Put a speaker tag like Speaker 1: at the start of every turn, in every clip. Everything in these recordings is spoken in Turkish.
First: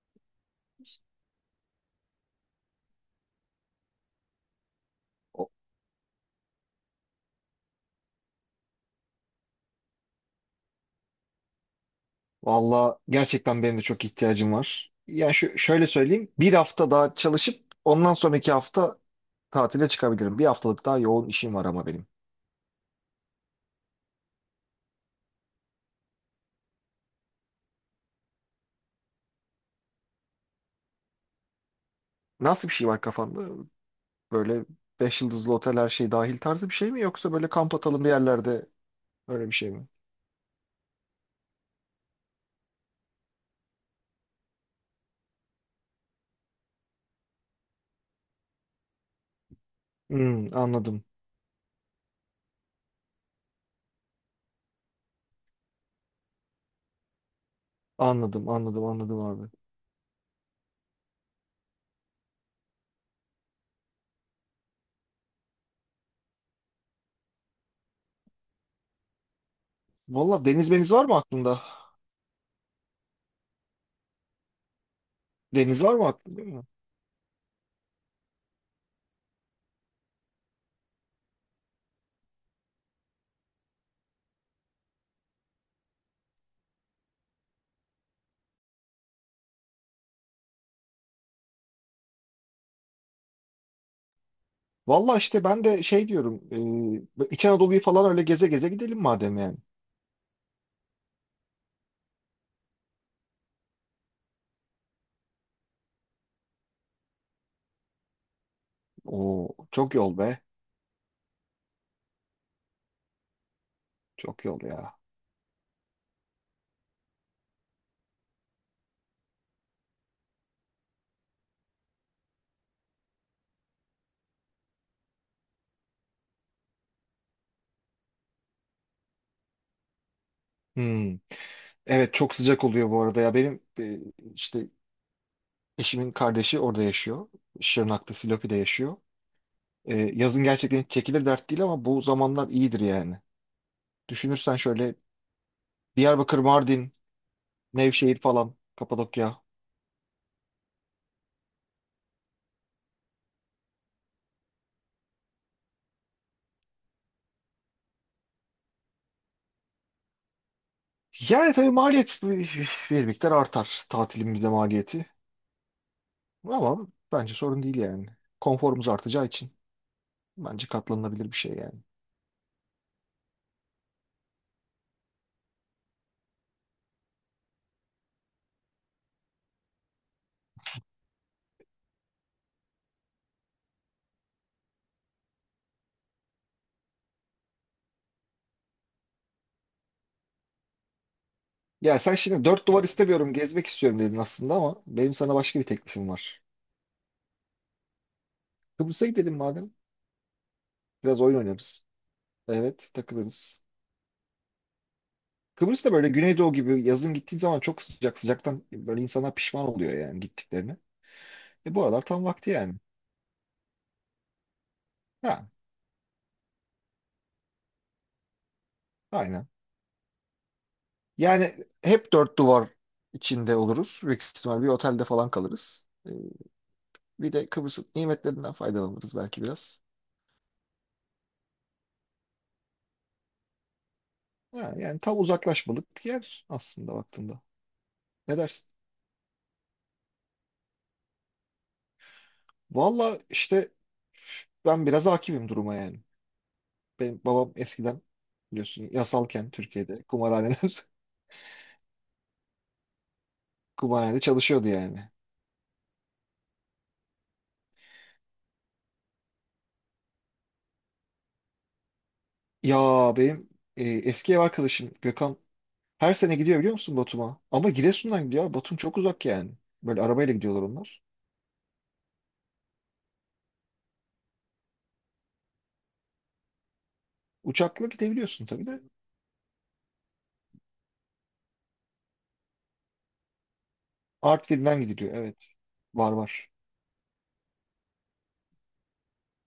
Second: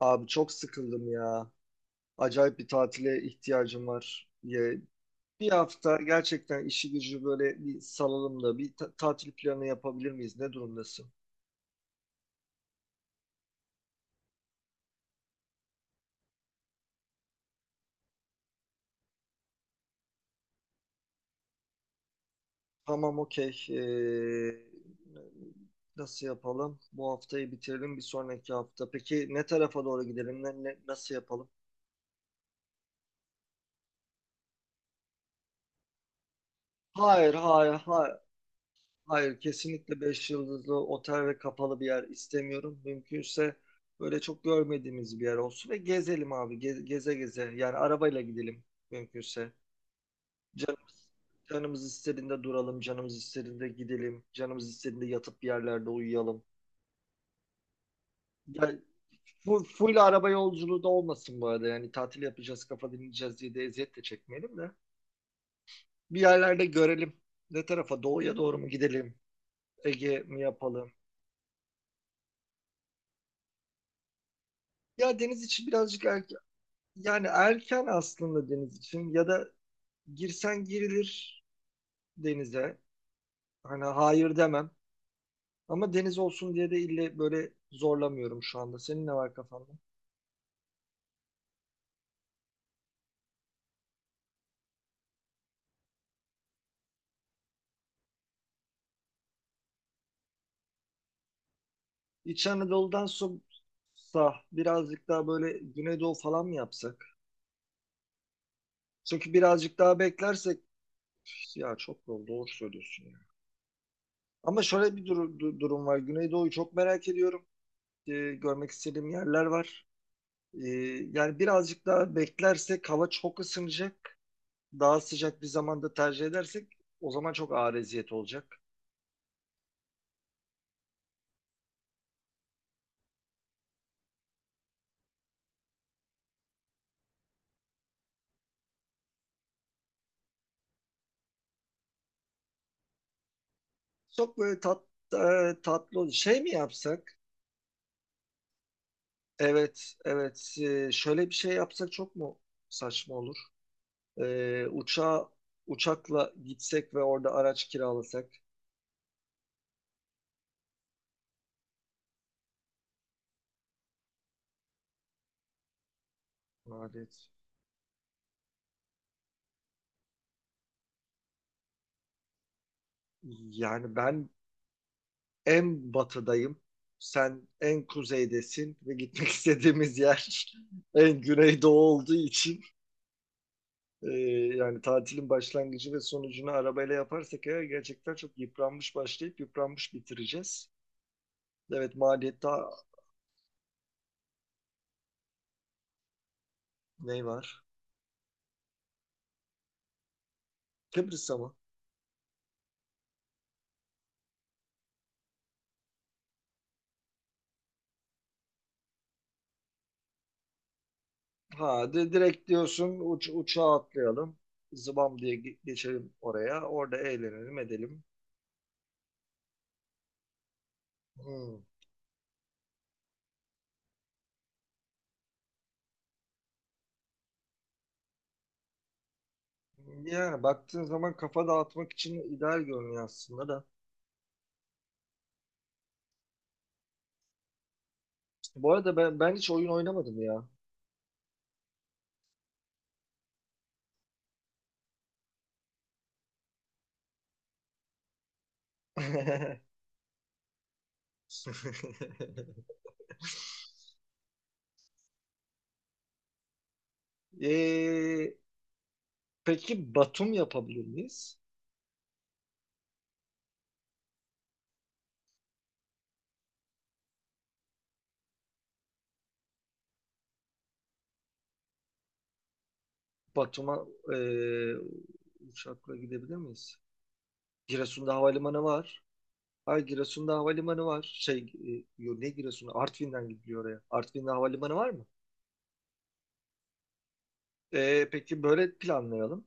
Speaker 1: Abi çok sıkıldım ya. Acayip bir tatile ihtiyacım var. Ya, bir hafta gerçekten işi gücü böyle bir salalım da tatil planı yapabilir miyiz? Ne durumdasın?
Speaker 2: Valla gerçekten benim de çok ihtiyacım var. Yani şöyle söyleyeyim. Bir hafta daha çalışıp ondan sonraki hafta tatile çıkabilirim. Bir haftalık daha yoğun işim var ama benim.
Speaker 1: Tamam okey. Nasıl yapalım? Bu haftayı bitirelim bir sonraki hafta. Peki ne tarafa doğru gidelim? Nasıl yapalım?
Speaker 2: Nasıl bir şey var kafanda? Böyle 5 yıldızlı otel her şey dahil tarzı bir şey mi? Yoksa
Speaker 1: Hayır,
Speaker 2: böyle
Speaker 1: hayır,
Speaker 2: kamp atalım bir
Speaker 1: hayır.
Speaker 2: yerlerde
Speaker 1: Hayır,
Speaker 2: öyle bir şey mi?
Speaker 1: kesinlikle 5 yıldızlı otel ve kapalı bir yer istemiyorum. Mümkünse böyle çok görmediğimiz bir yer olsun ve gezelim abi. Geze geze. Yani arabayla gidelim mümkünse.
Speaker 2: Hmm, anladım.
Speaker 1: Canımız, canımız istediğinde duralım, canımız istediğinde gidelim, canımız istediğinde yatıp bir yerlerde uyuyalım.
Speaker 2: Anladım,
Speaker 1: Yani
Speaker 2: anladım, anladım abi.
Speaker 1: full araba yolculuğu da olmasın bu arada. Yani tatil yapacağız, kafa dinleyeceğiz diye de eziyet de çekmeyelim de. Bir yerlerde görelim. Ne tarafa? Doğuya doğru mu gidelim? Ege mi
Speaker 2: Valla deniz meniz
Speaker 1: yapalım?
Speaker 2: var mı aklında?
Speaker 1: Ya deniz için
Speaker 2: Deniz var
Speaker 1: birazcık
Speaker 2: mı
Speaker 1: er-
Speaker 2: aklında?
Speaker 1: Yani erken aslında deniz için ya da girsen girilir denize. Hani hayır demem. Ama deniz olsun diye de ille böyle zorlamıyorum şu anda. Senin ne var kafanda?
Speaker 2: Valla işte ben de şey diyorum. İç Anadolu'yu falan öyle geze geze gidelim madem yani.
Speaker 1: İç Anadolu'dan sonra birazcık daha böyle Güneydoğu falan mı yapsak? Çünkü
Speaker 2: Oo,
Speaker 1: birazcık
Speaker 2: çok
Speaker 1: daha
Speaker 2: yol be.
Speaker 1: beklersek ya çok doğru söylüyorsun ya.
Speaker 2: Çok yol
Speaker 1: Ama şöyle
Speaker 2: ya.
Speaker 1: bir durum var. Güneydoğu'yu çok merak ediyorum. Görmek istediğim yerler var. Ee, yani birazcık daha beklersek hava çok ısınacak. Daha sıcak bir zamanda tercih edersek o zaman çok ağır eziyet olacak.
Speaker 2: Hmm. Evet çok sıcak oluyor bu arada ya. Benim işte eşimin kardeşi orada yaşıyor. Şırnak'ta, Silopi'de yaşıyor. Yazın gerçekten hiç çekilir dert değil ama bu zamanlar iyidir yani.
Speaker 1: Çok
Speaker 2: Düşünürsen
Speaker 1: böyle tat,
Speaker 2: şöyle
Speaker 1: e, tatlı ol-
Speaker 2: Diyarbakır,
Speaker 1: şey mi
Speaker 2: Mardin,
Speaker 1: yapsak?
Speaker 2: Nevşehir falan, Kapadokya.
Speaker 1: Evet, evet. E, şöyle bir şey yapsak çok mu saçma olur? E, uçakla gitsek ve orada araç kiralasak.
Speaker 2: Yani tabii maliyet bir miktar artar tatilimizde maliyeti. Ama
Speaker 1: Evet.
Speaker 2: bence sorun değil yani. Konforumuz artacağı için bence katlanılabilir bir şey yani.
Speaker 1: Yani ben en batıdayım. Sen en kuzeydesin ve gitmek istediğimiz yer en güneydoğu olduğu için Ee, yani tatilin başlangıcı ve sonucunu arabayla yaparsak eğer gerçekten çok yıpranmış başlayıp yıpranmış bitireceğiz. Evet
Speaker 2: Ya sen şimdi
Speaker 1: maliyette
Speaker 2: dört duvar istemiyorum, gezmek istiyorum dedin aslında ama benim sana başka bir teklifim var.
Speaker 1: ne var?
Speaker 2: Kıbrıs'a gidelim madem. Biraz
Speaker 1: Kıbrıs'a
Speaker 2: oyun
Speaker 1: mı?
Speaker 2: oynarız. Evet, takılırız. Kıbrıs da böyle Güneydoğu gibi yazın gittiğin zaman çok sıcak sıcaktan böyle insanlar pişman oluyor yani gittiklerine. Bu
Speaker 1: Ha
Speaker 2: aralar
Speaker 1: de,
Speaker 2: tam
Speaker 1: direkt
Speaker 2: vakti yani.
Speaker 1: diyorsun uçağa atlayalım. Zıbam diye
Speaker 2: Ha,
Speaker 1: geçelim oraya. Orada eğlenelim edelim.
Speaker 2: aynen. Yani
Speaker 1: Hmm.
Speaker 2: hep dört duvar içinde oluruz. Büyük ihtimal bir otelde falan kalırız. Bir de Kıbrıs'ın nimetlerinden faydalanırız belki biraz.
Speaker 1: Yani baktığın zaman kafa dağıtmak için ideal görünüyor aslında da.
Speaker 2: Ha, yani tam uzaklaşmalık yer aslında baktığında. Ne dersin?
Speaker 1: Bu arada ben hiç oyun oynamadım ya.
Speaker 2: Valla işte ben biraz hakimim duruma yani. Benim babam eskiden biliyorsun yasalken Türkiye'de kumarhaneler kumarhanede çalışıyordu yani.
Speaker 1: Ee, peki Batum yapabilir miyiz?
Speaker 2: Ya benim eski ev arkadaşım Gökhan her sene gidiyor biliyor musun Batum'a? Ama Giresun'dan gidiyor. Abi, Batum çok uzak yani. Böyle arabayla gidiyorlar onlar.
Speaker 1: Batum'a e, uçakla gidebilir miyiz?
Speaker 2: Uçakla
Speaker 1: Giresun'da
Speaker 2: gidebiliyorsun
Speaker 1: havalimanı
Speaker 2: tabii de.
Speaker 1: var. Hayır Giresun'da havalimanı var. Ne Giresun'u? Artvin'den gidiliyor oraya. Artvin'de havalimanı
Speaker 2: Artvin'den
Speaker 1: var mı?
Speaker 2: gidiliyor evet. Var var.
Speaker 1: E, peki böyle planlayalım.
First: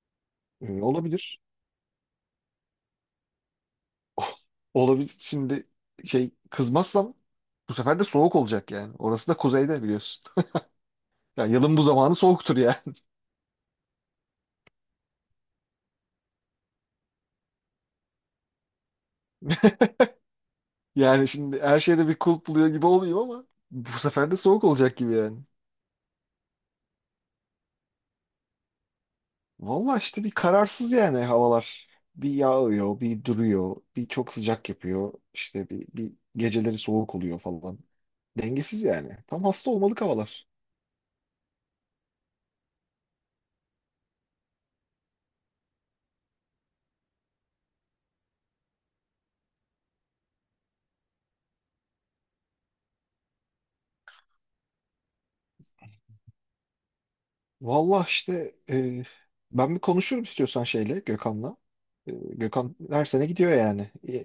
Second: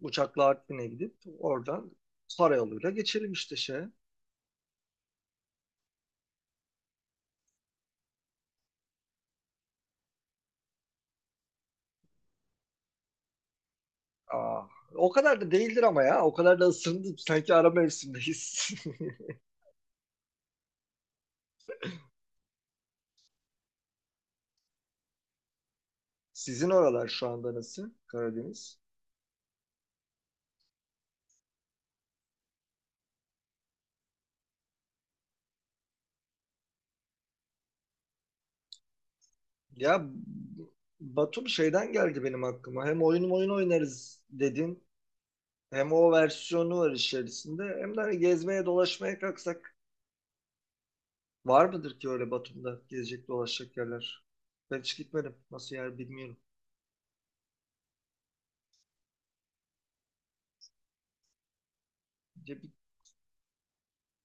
Speaker 1: Uçakla Artvin'e gidip
Speaker 2: Olabilir.
Speaker 1: oradan karayoluyla geçelim işte şey.
Speaker 2: Olabilir. Şimdi şey kızmazsam bu sefer de soğuk olacak yani. Orası da kuzeyde biliyorsun. Yani yılın bu zamanı soğuktur yani.
Speaker 1: Aa, o kadar da değildir ama ya. O kadar da ısındım. Sanki ara mevsimdeyiz.
Speaker 2: Yani şimdi her şeyde bir kulp buluyor gibi olmayayım ama bu sefer de soğuk olacak gibi yani.
Speaker 1: Sizin oralar şu anda nasıl? Karadeniz.
Speaker 2: Valla işte bir kararsız yani havalar. Bir yağıyor, bir duruyor, bir çok sıcak yapıyor. İşte bir geceleri soğuk oluyor falan. Dengesiz yani. Tam hasta olmalık
Speaker 1: Ya
Speaker 2: havalar.
Speaker 1: Batum şeyden geldi benim aklıma. Hem oyun oynarız dedin. Hem o versiyonu var içerisinde. Hem de hani gezmeye dolaşmaya kalksak var mıdır ki öyle Batum'da gezecek dolaşacak yerler? Ben hiç gitmedim. Nasıl yer bilmiyorum.
Speaker 2: Valla işte ben bir konuşurum istiyorsan şeyle Gökhan'la.
Speaker 1: Ya bir-
Speaker 2: Gökhan her sene gidiyor yani.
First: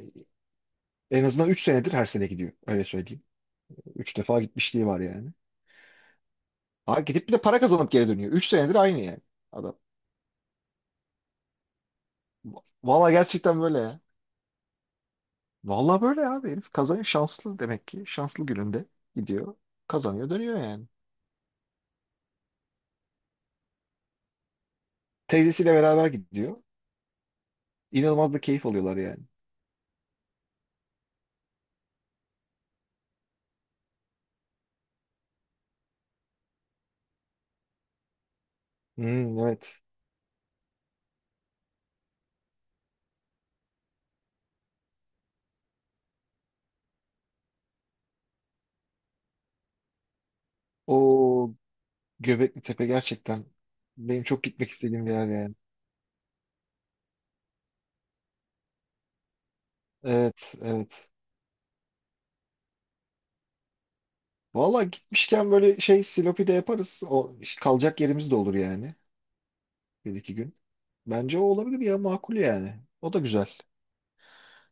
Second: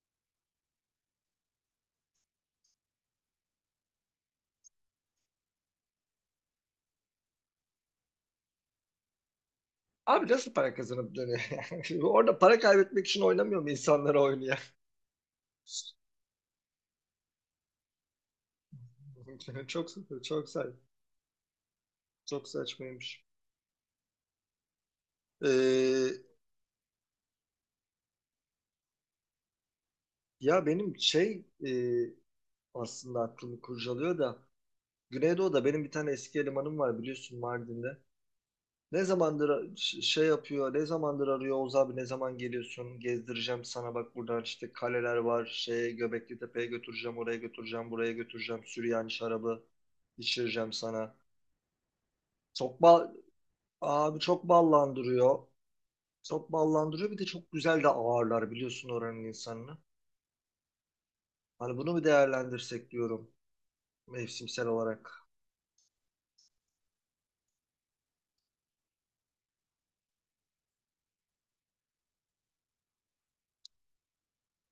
Speaker 2: En azından 3 senedir her sene gidiyor. Öyle söyleyeyim. 3 defa gitmişliği var yani. Ha, gidip bir de para kazanıp geri dönüyor. 3 senedir aynı yani adam.
Speaker 1: Abi nasıl para kazanıp dönüyor? Orada para kaybetmek
Speaker 2: Valla
Speaker 1: için oynamıyor
Speaker 2: gerçekten
Speaker 1: mu
Speaker 2: böyle ya.
Speaker 1: insanlar oyunu ya?
Speaker 2: Valla böyle abi herif kazanıyor şanslı demek ki. Şanslı gününde gidiyor.
Speaker 1: Çok saçma,
Speaker 2: Kazanıyor
Speaker 1: çok
Speaker 2: dönüyor
Speaker 1: saçma,
Speaker 2: yani.
Speaker 1: çok saçmaymış.
Speaker 2: Teyzesiyle beraber
Speaker 1: Ee,
Speaker 2: gidiyor. İnanılmaz bir keyif alıyorlar yani.
Speaker 1: ya benim şey e, aslında aklımı kurcalıyor da Güneydoğu'da benim bir tane eski elemanım var biliyorsun Mardin'de.
Speaker 2: Hmm, evet.
Speaker 1: Şey yapıyor, ne zamandır arıyor Oğuz abi ne zaman geliyorsun gezdireceğim sana bak buradan işte kaleler var, şey Göbekli Tepe'ye götüreceğim, oraya götüreceğim, buraya götüreceğim, Süryani şarabı içireceğim sana.
Speaker 2: O Göbekli
Speaker 1: Çok
Speaker 2: Tepe
Speaker 1: bal,
Speaker 2: gerçekten
Speaker 1: abi
Speaker 2: benim çok
Speaker 1: çok
Speaker 2: gitmek istediğim bir yer
Speaker 1: ballandırıyor.
Speaker 2: yani.
Speaker 1: Çok ballandırıyor bir de çok güzel de ağırlar biliyorsun oranın insanını.
Speaker 2: Evet evet.
Speaker 1: Hani bunu bir değerlendirsek diyorum mevsimsel
Speaker 2: Valla
Speaker 1: olarak.
Speaker 2: gitmişken böyle şey Silopi de yaparız. O işte kalacak yerimiz de olur yani. Bir iki gün. Bence o olabilir ya makul yani. O da güzel.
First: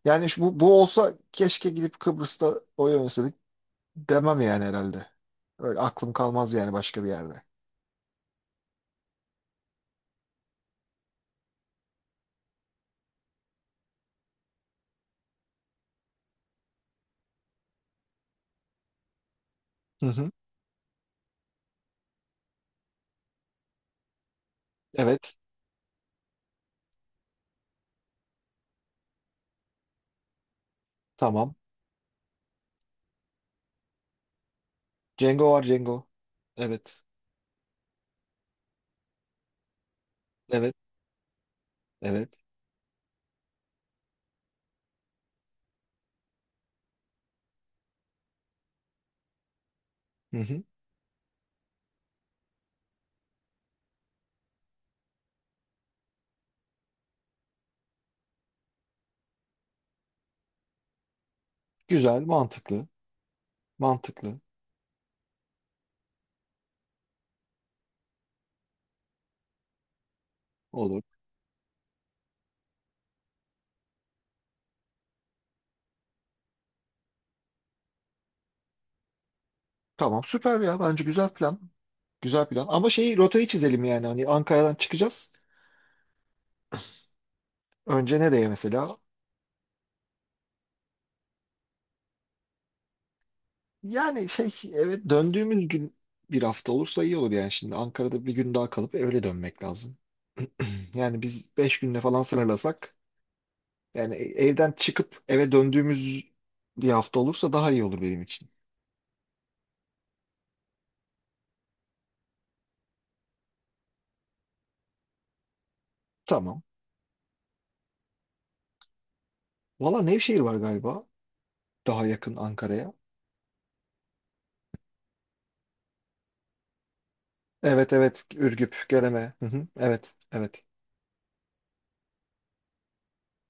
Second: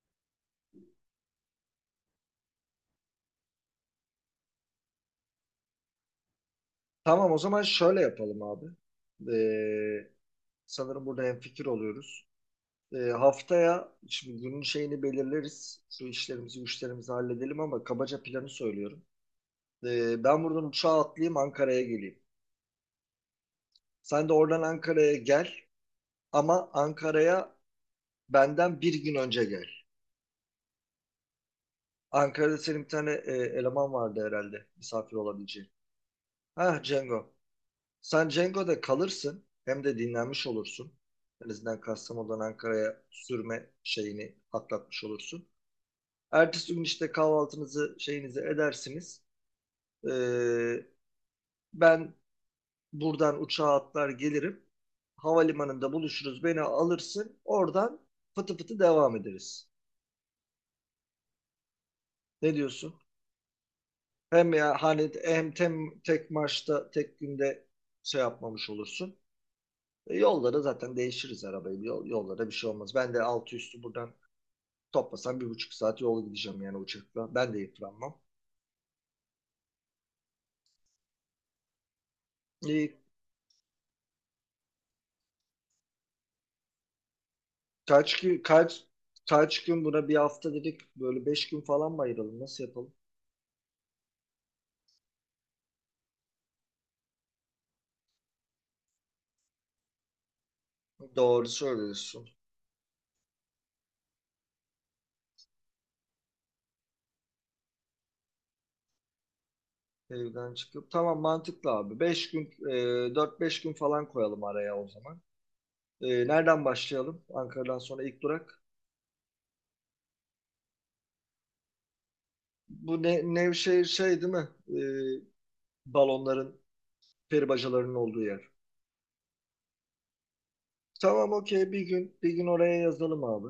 Speaker 2: Yani şu, bu olsa keşke gidip Kıbrıs'ta oy oynasaydık demem yani herhalde. Öyle aklım kalmaz yani başka bir
Speaker 1: Tamam o
Speaker 2: yerde.
Speaker 1: zaman şöyle yapalım abi. Ee, Sanırım burada hemfikir oluyoruz. Haftaya şimdi günün şeyini belirleriz. Şu işlerimizi, güçlerimizi halledelim ama kabaca planı söylüyorum.
Speaker 2: Hı hı.
Speaker 1: Ben buradan uçağa atlayayım Ankara'ya geleyim. Sen de oradan Ankara'ya
Speaker 2: Evet.
Speaker 1: gel ama Ankara'ya benden bir gün önce gel.
Speaker 2: Tamam.
Speaker 1: Ankara'da senin bir tane eleman vardı herhalde misafir
Speaker 2: Cengo var
Speaker 1: olabileceğin.
Speaker 2: Cengo.
Speaker 1: Ha
Speaker 2: Evet.
Speaker 1: Cengo. Sen Cengo'da kalırsın hem de dinlenmiş
Speaker 2: Evet.
Speaker 1: olursun. En azından
Speaker 2: Evet.
Speaker 1: Kastamonu'dan Ankara'ya sürme şeyini atlatmış olursun. Ertesi gün işte kahvaltınızı şeyinizi edersiniz.
Speaker 2: Hı hı.
Speaker 1: Ee, ben buradan uçağa atlar gelirim. Havalimanında buluşuruz. Beni alırsın. Oradan fıtı fıtı devam ederiz.
Speaker 2: Güzel.
Speaker 1: Ne
Speaker 2: Mantıklı.
Speaker 1: diyorsun?
Speaker 2: Mantıklı.
Speaker 1: Hem ya hani tek maçta tek günde şey yapmamış olursun. E, yolda zaten
Speaker 2: Olur.
Speaker 1: değişiriz arabayı. Yollara bir şey olmaz. Ben de altı üstü buradan toplasam bir buçuk saat yol gideceğim yani uçakla. Ben de yıpranmam.
Speaker 2: Tamam. Süper ya. Bence güzel plan. Güzel plan. Ama
Speaker 1: E,
Speaker 2: rotayı çizelim yani. Hani Ankara'dan çıkacağız.
Speaker 1: Kaç
Speaker 2: Önce
Speaker 1: gün
Speaker 2: nereye
Speaker 1: kaç
Speaker 2: mesela?
Speaker 1: kaç gün buna bir hafta dedik böyle beş gün falan mı ayıralım nasıl yapalım?
Speaker 2: Yani şey evet döndüğümüz gün bir hafta olursa iyi olur yani şimdi Ankara'da bir gün daha kalıp öyle dönmek lazım. Yani
Speaker 1: Doğru
Speaker 2: biz 5 günde falan
Speaker 1: söylüyorsun.
Speaker 2: sınırlasak yani evden çıkıp eve döndüğümüz bir hafta olursa daha iyi olur benim için.
Speaker 1: Evden çıkıp tamam mantıklı abi. Dört beş gün falan koyalım araya o zaman. E,
Speaker 2: Tamam.
Speaker 1: nereden başlayalım? Ankara'dan sonra ilk durak.
Speaker 2: Valla Nevşehir var galiba daha yakın Ankara'ya.
Speaker 1: Nevşehir şey değil mi? E, balonların peri
Speaker 2: Evet
Speaker 1: bacalarının olduğu
Speaker 2: evet
Speaker 1: yer.
Speaker 2: Ürgüp, Göreme. Hı hı, evet evet
Speaker 1: Tamam okey bir gün oraya yazalım abi.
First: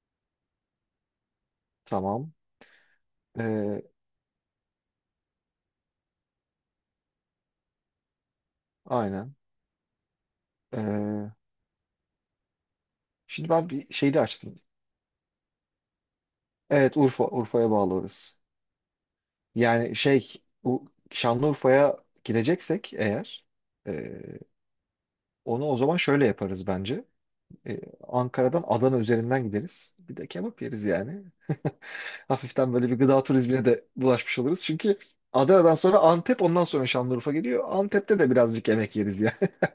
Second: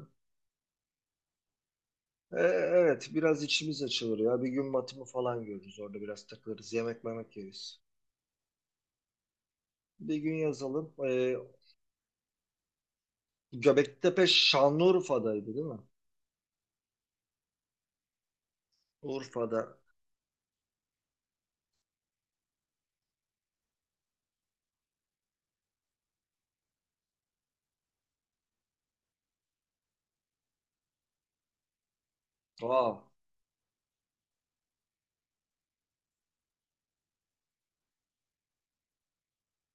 Speaker 2: tamam.
Speaker 1: E, evet biraz
Speaker 2: Ee,
Speaker 1: içimiz açılır ya. Bir gün batımı falan görürüz orada biraz takılırız yemek yeriz.
Speaker 2: aynen.
Speaker 1: Bir gün yazalım.
Speaker 2: Ee, Şimdi ben bir şey de
Speaker 1: Göbektepe
Speaker 2: açtım.
Speaker 1: Şanlıurfa'daydı değil mi?
Speaker 2: Evet Urfa, Urfa'ya bağlı orası.
Speaker 1: Urfa'da.
Speaker 2: Yani şey bu Şanlıurfa'ya gideceksek eğer e, onu o zaman şöyle yaparız bence. E, Ankara'dan Adana üzerinden gideriz. Bir de kebap yeriz yani. Hafiften böyle
Speaker 1: Aa,
Speaker 2: bir gıda turizmine de bulaşmış oluruz. Çünkü Adana'dan sonra Antep ondan sonra Şanlıurfa geliyor. Antep'te de birazcık yemek yeriz yani.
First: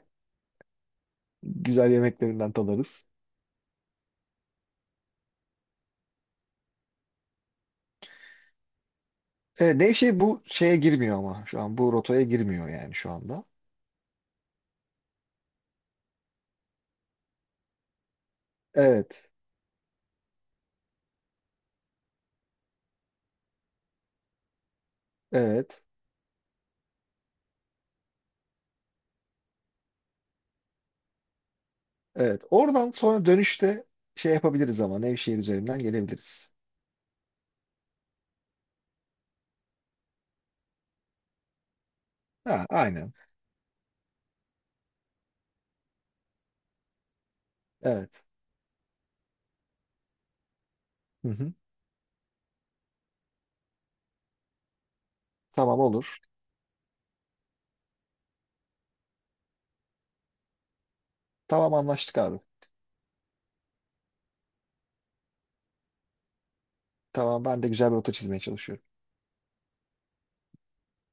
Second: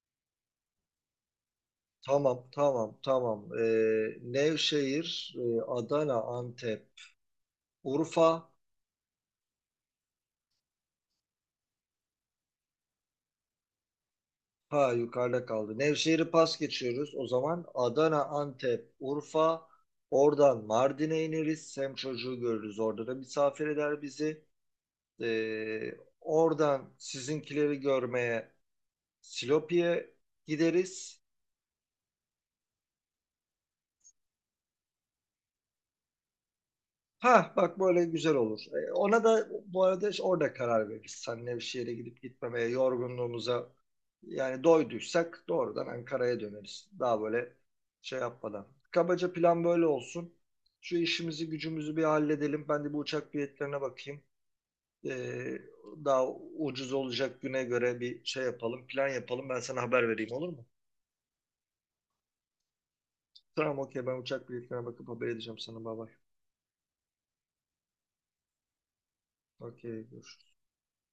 Speaker 2: Güzel
Speaker 1: tamam,
Speaker 2: yemeklerinden
Speaker 1: tamam,
Speaker 2: tadarız.
Speaker 1: tamam. Nevşehir, e, Adana, Antep, Urfa.
Speaker 2: Nevşehir bu şeye girmiyor ama şu an bu rotaya girmiyor yani şu anda.
Speaker 1: Ha yukarıda kaldı. Nevşehir'i pas geçiyoruz. O zaman Adana, Antep,
Speaker 2: Evet.
Speaker 1: Urfa. Oradan Mardin'e ineriz. Sem çocuğu görürüz. Orada da misafir eder bizi.
Speaker 2: Evet.
Speaker 1: Ee, oradan sizinkileri görmeye Silopi'ye gideriz.
Speaker 2: Evet. Oradan sonra dönüşte şey yapabiliriz ama Nevşehir üzerinden gelebiliriz.
Speaker 1: Ha bak böyle güzel olur. E, ona da bu arada işte orada karar veririz. Seninle bir şehre gidip
Speaker 2: Ha,
Speaker 1: gitmemeye,
Speaker 2: aynen.
Speaker 1: yorgunluğumuza yani doyduysak doğrudan Ankara'ya döneriz. Daha böyle şey
Speaker 2: Evet.
Speaker 1: yapmadan. Kabaca plan böyle olsun. Şu
Speaker 2: Hı
Speaker 1: işimizi
Speaker 2: hı.
Speaker 1: gücümüzü bir halledelim. Ben de bu uçak biletlerine bakayım. E,
Speaker 2: Tamam olur.
Speaker 1: daha ucuz olacak güne göre bir şey yapalım, plan yapalım. Ben sana haber vereyim olur mu?
Speaker 2: Tamam anlaştık abi.
Speaker 1: Tamam okey ben uçak biletlerine bakıp haber edeceğim sana. Bay bay.
Speaker 2: Tamam ben de güzel bir rota çizmeye çalışıyorum.
Speaker 1: Okey görüşürüz.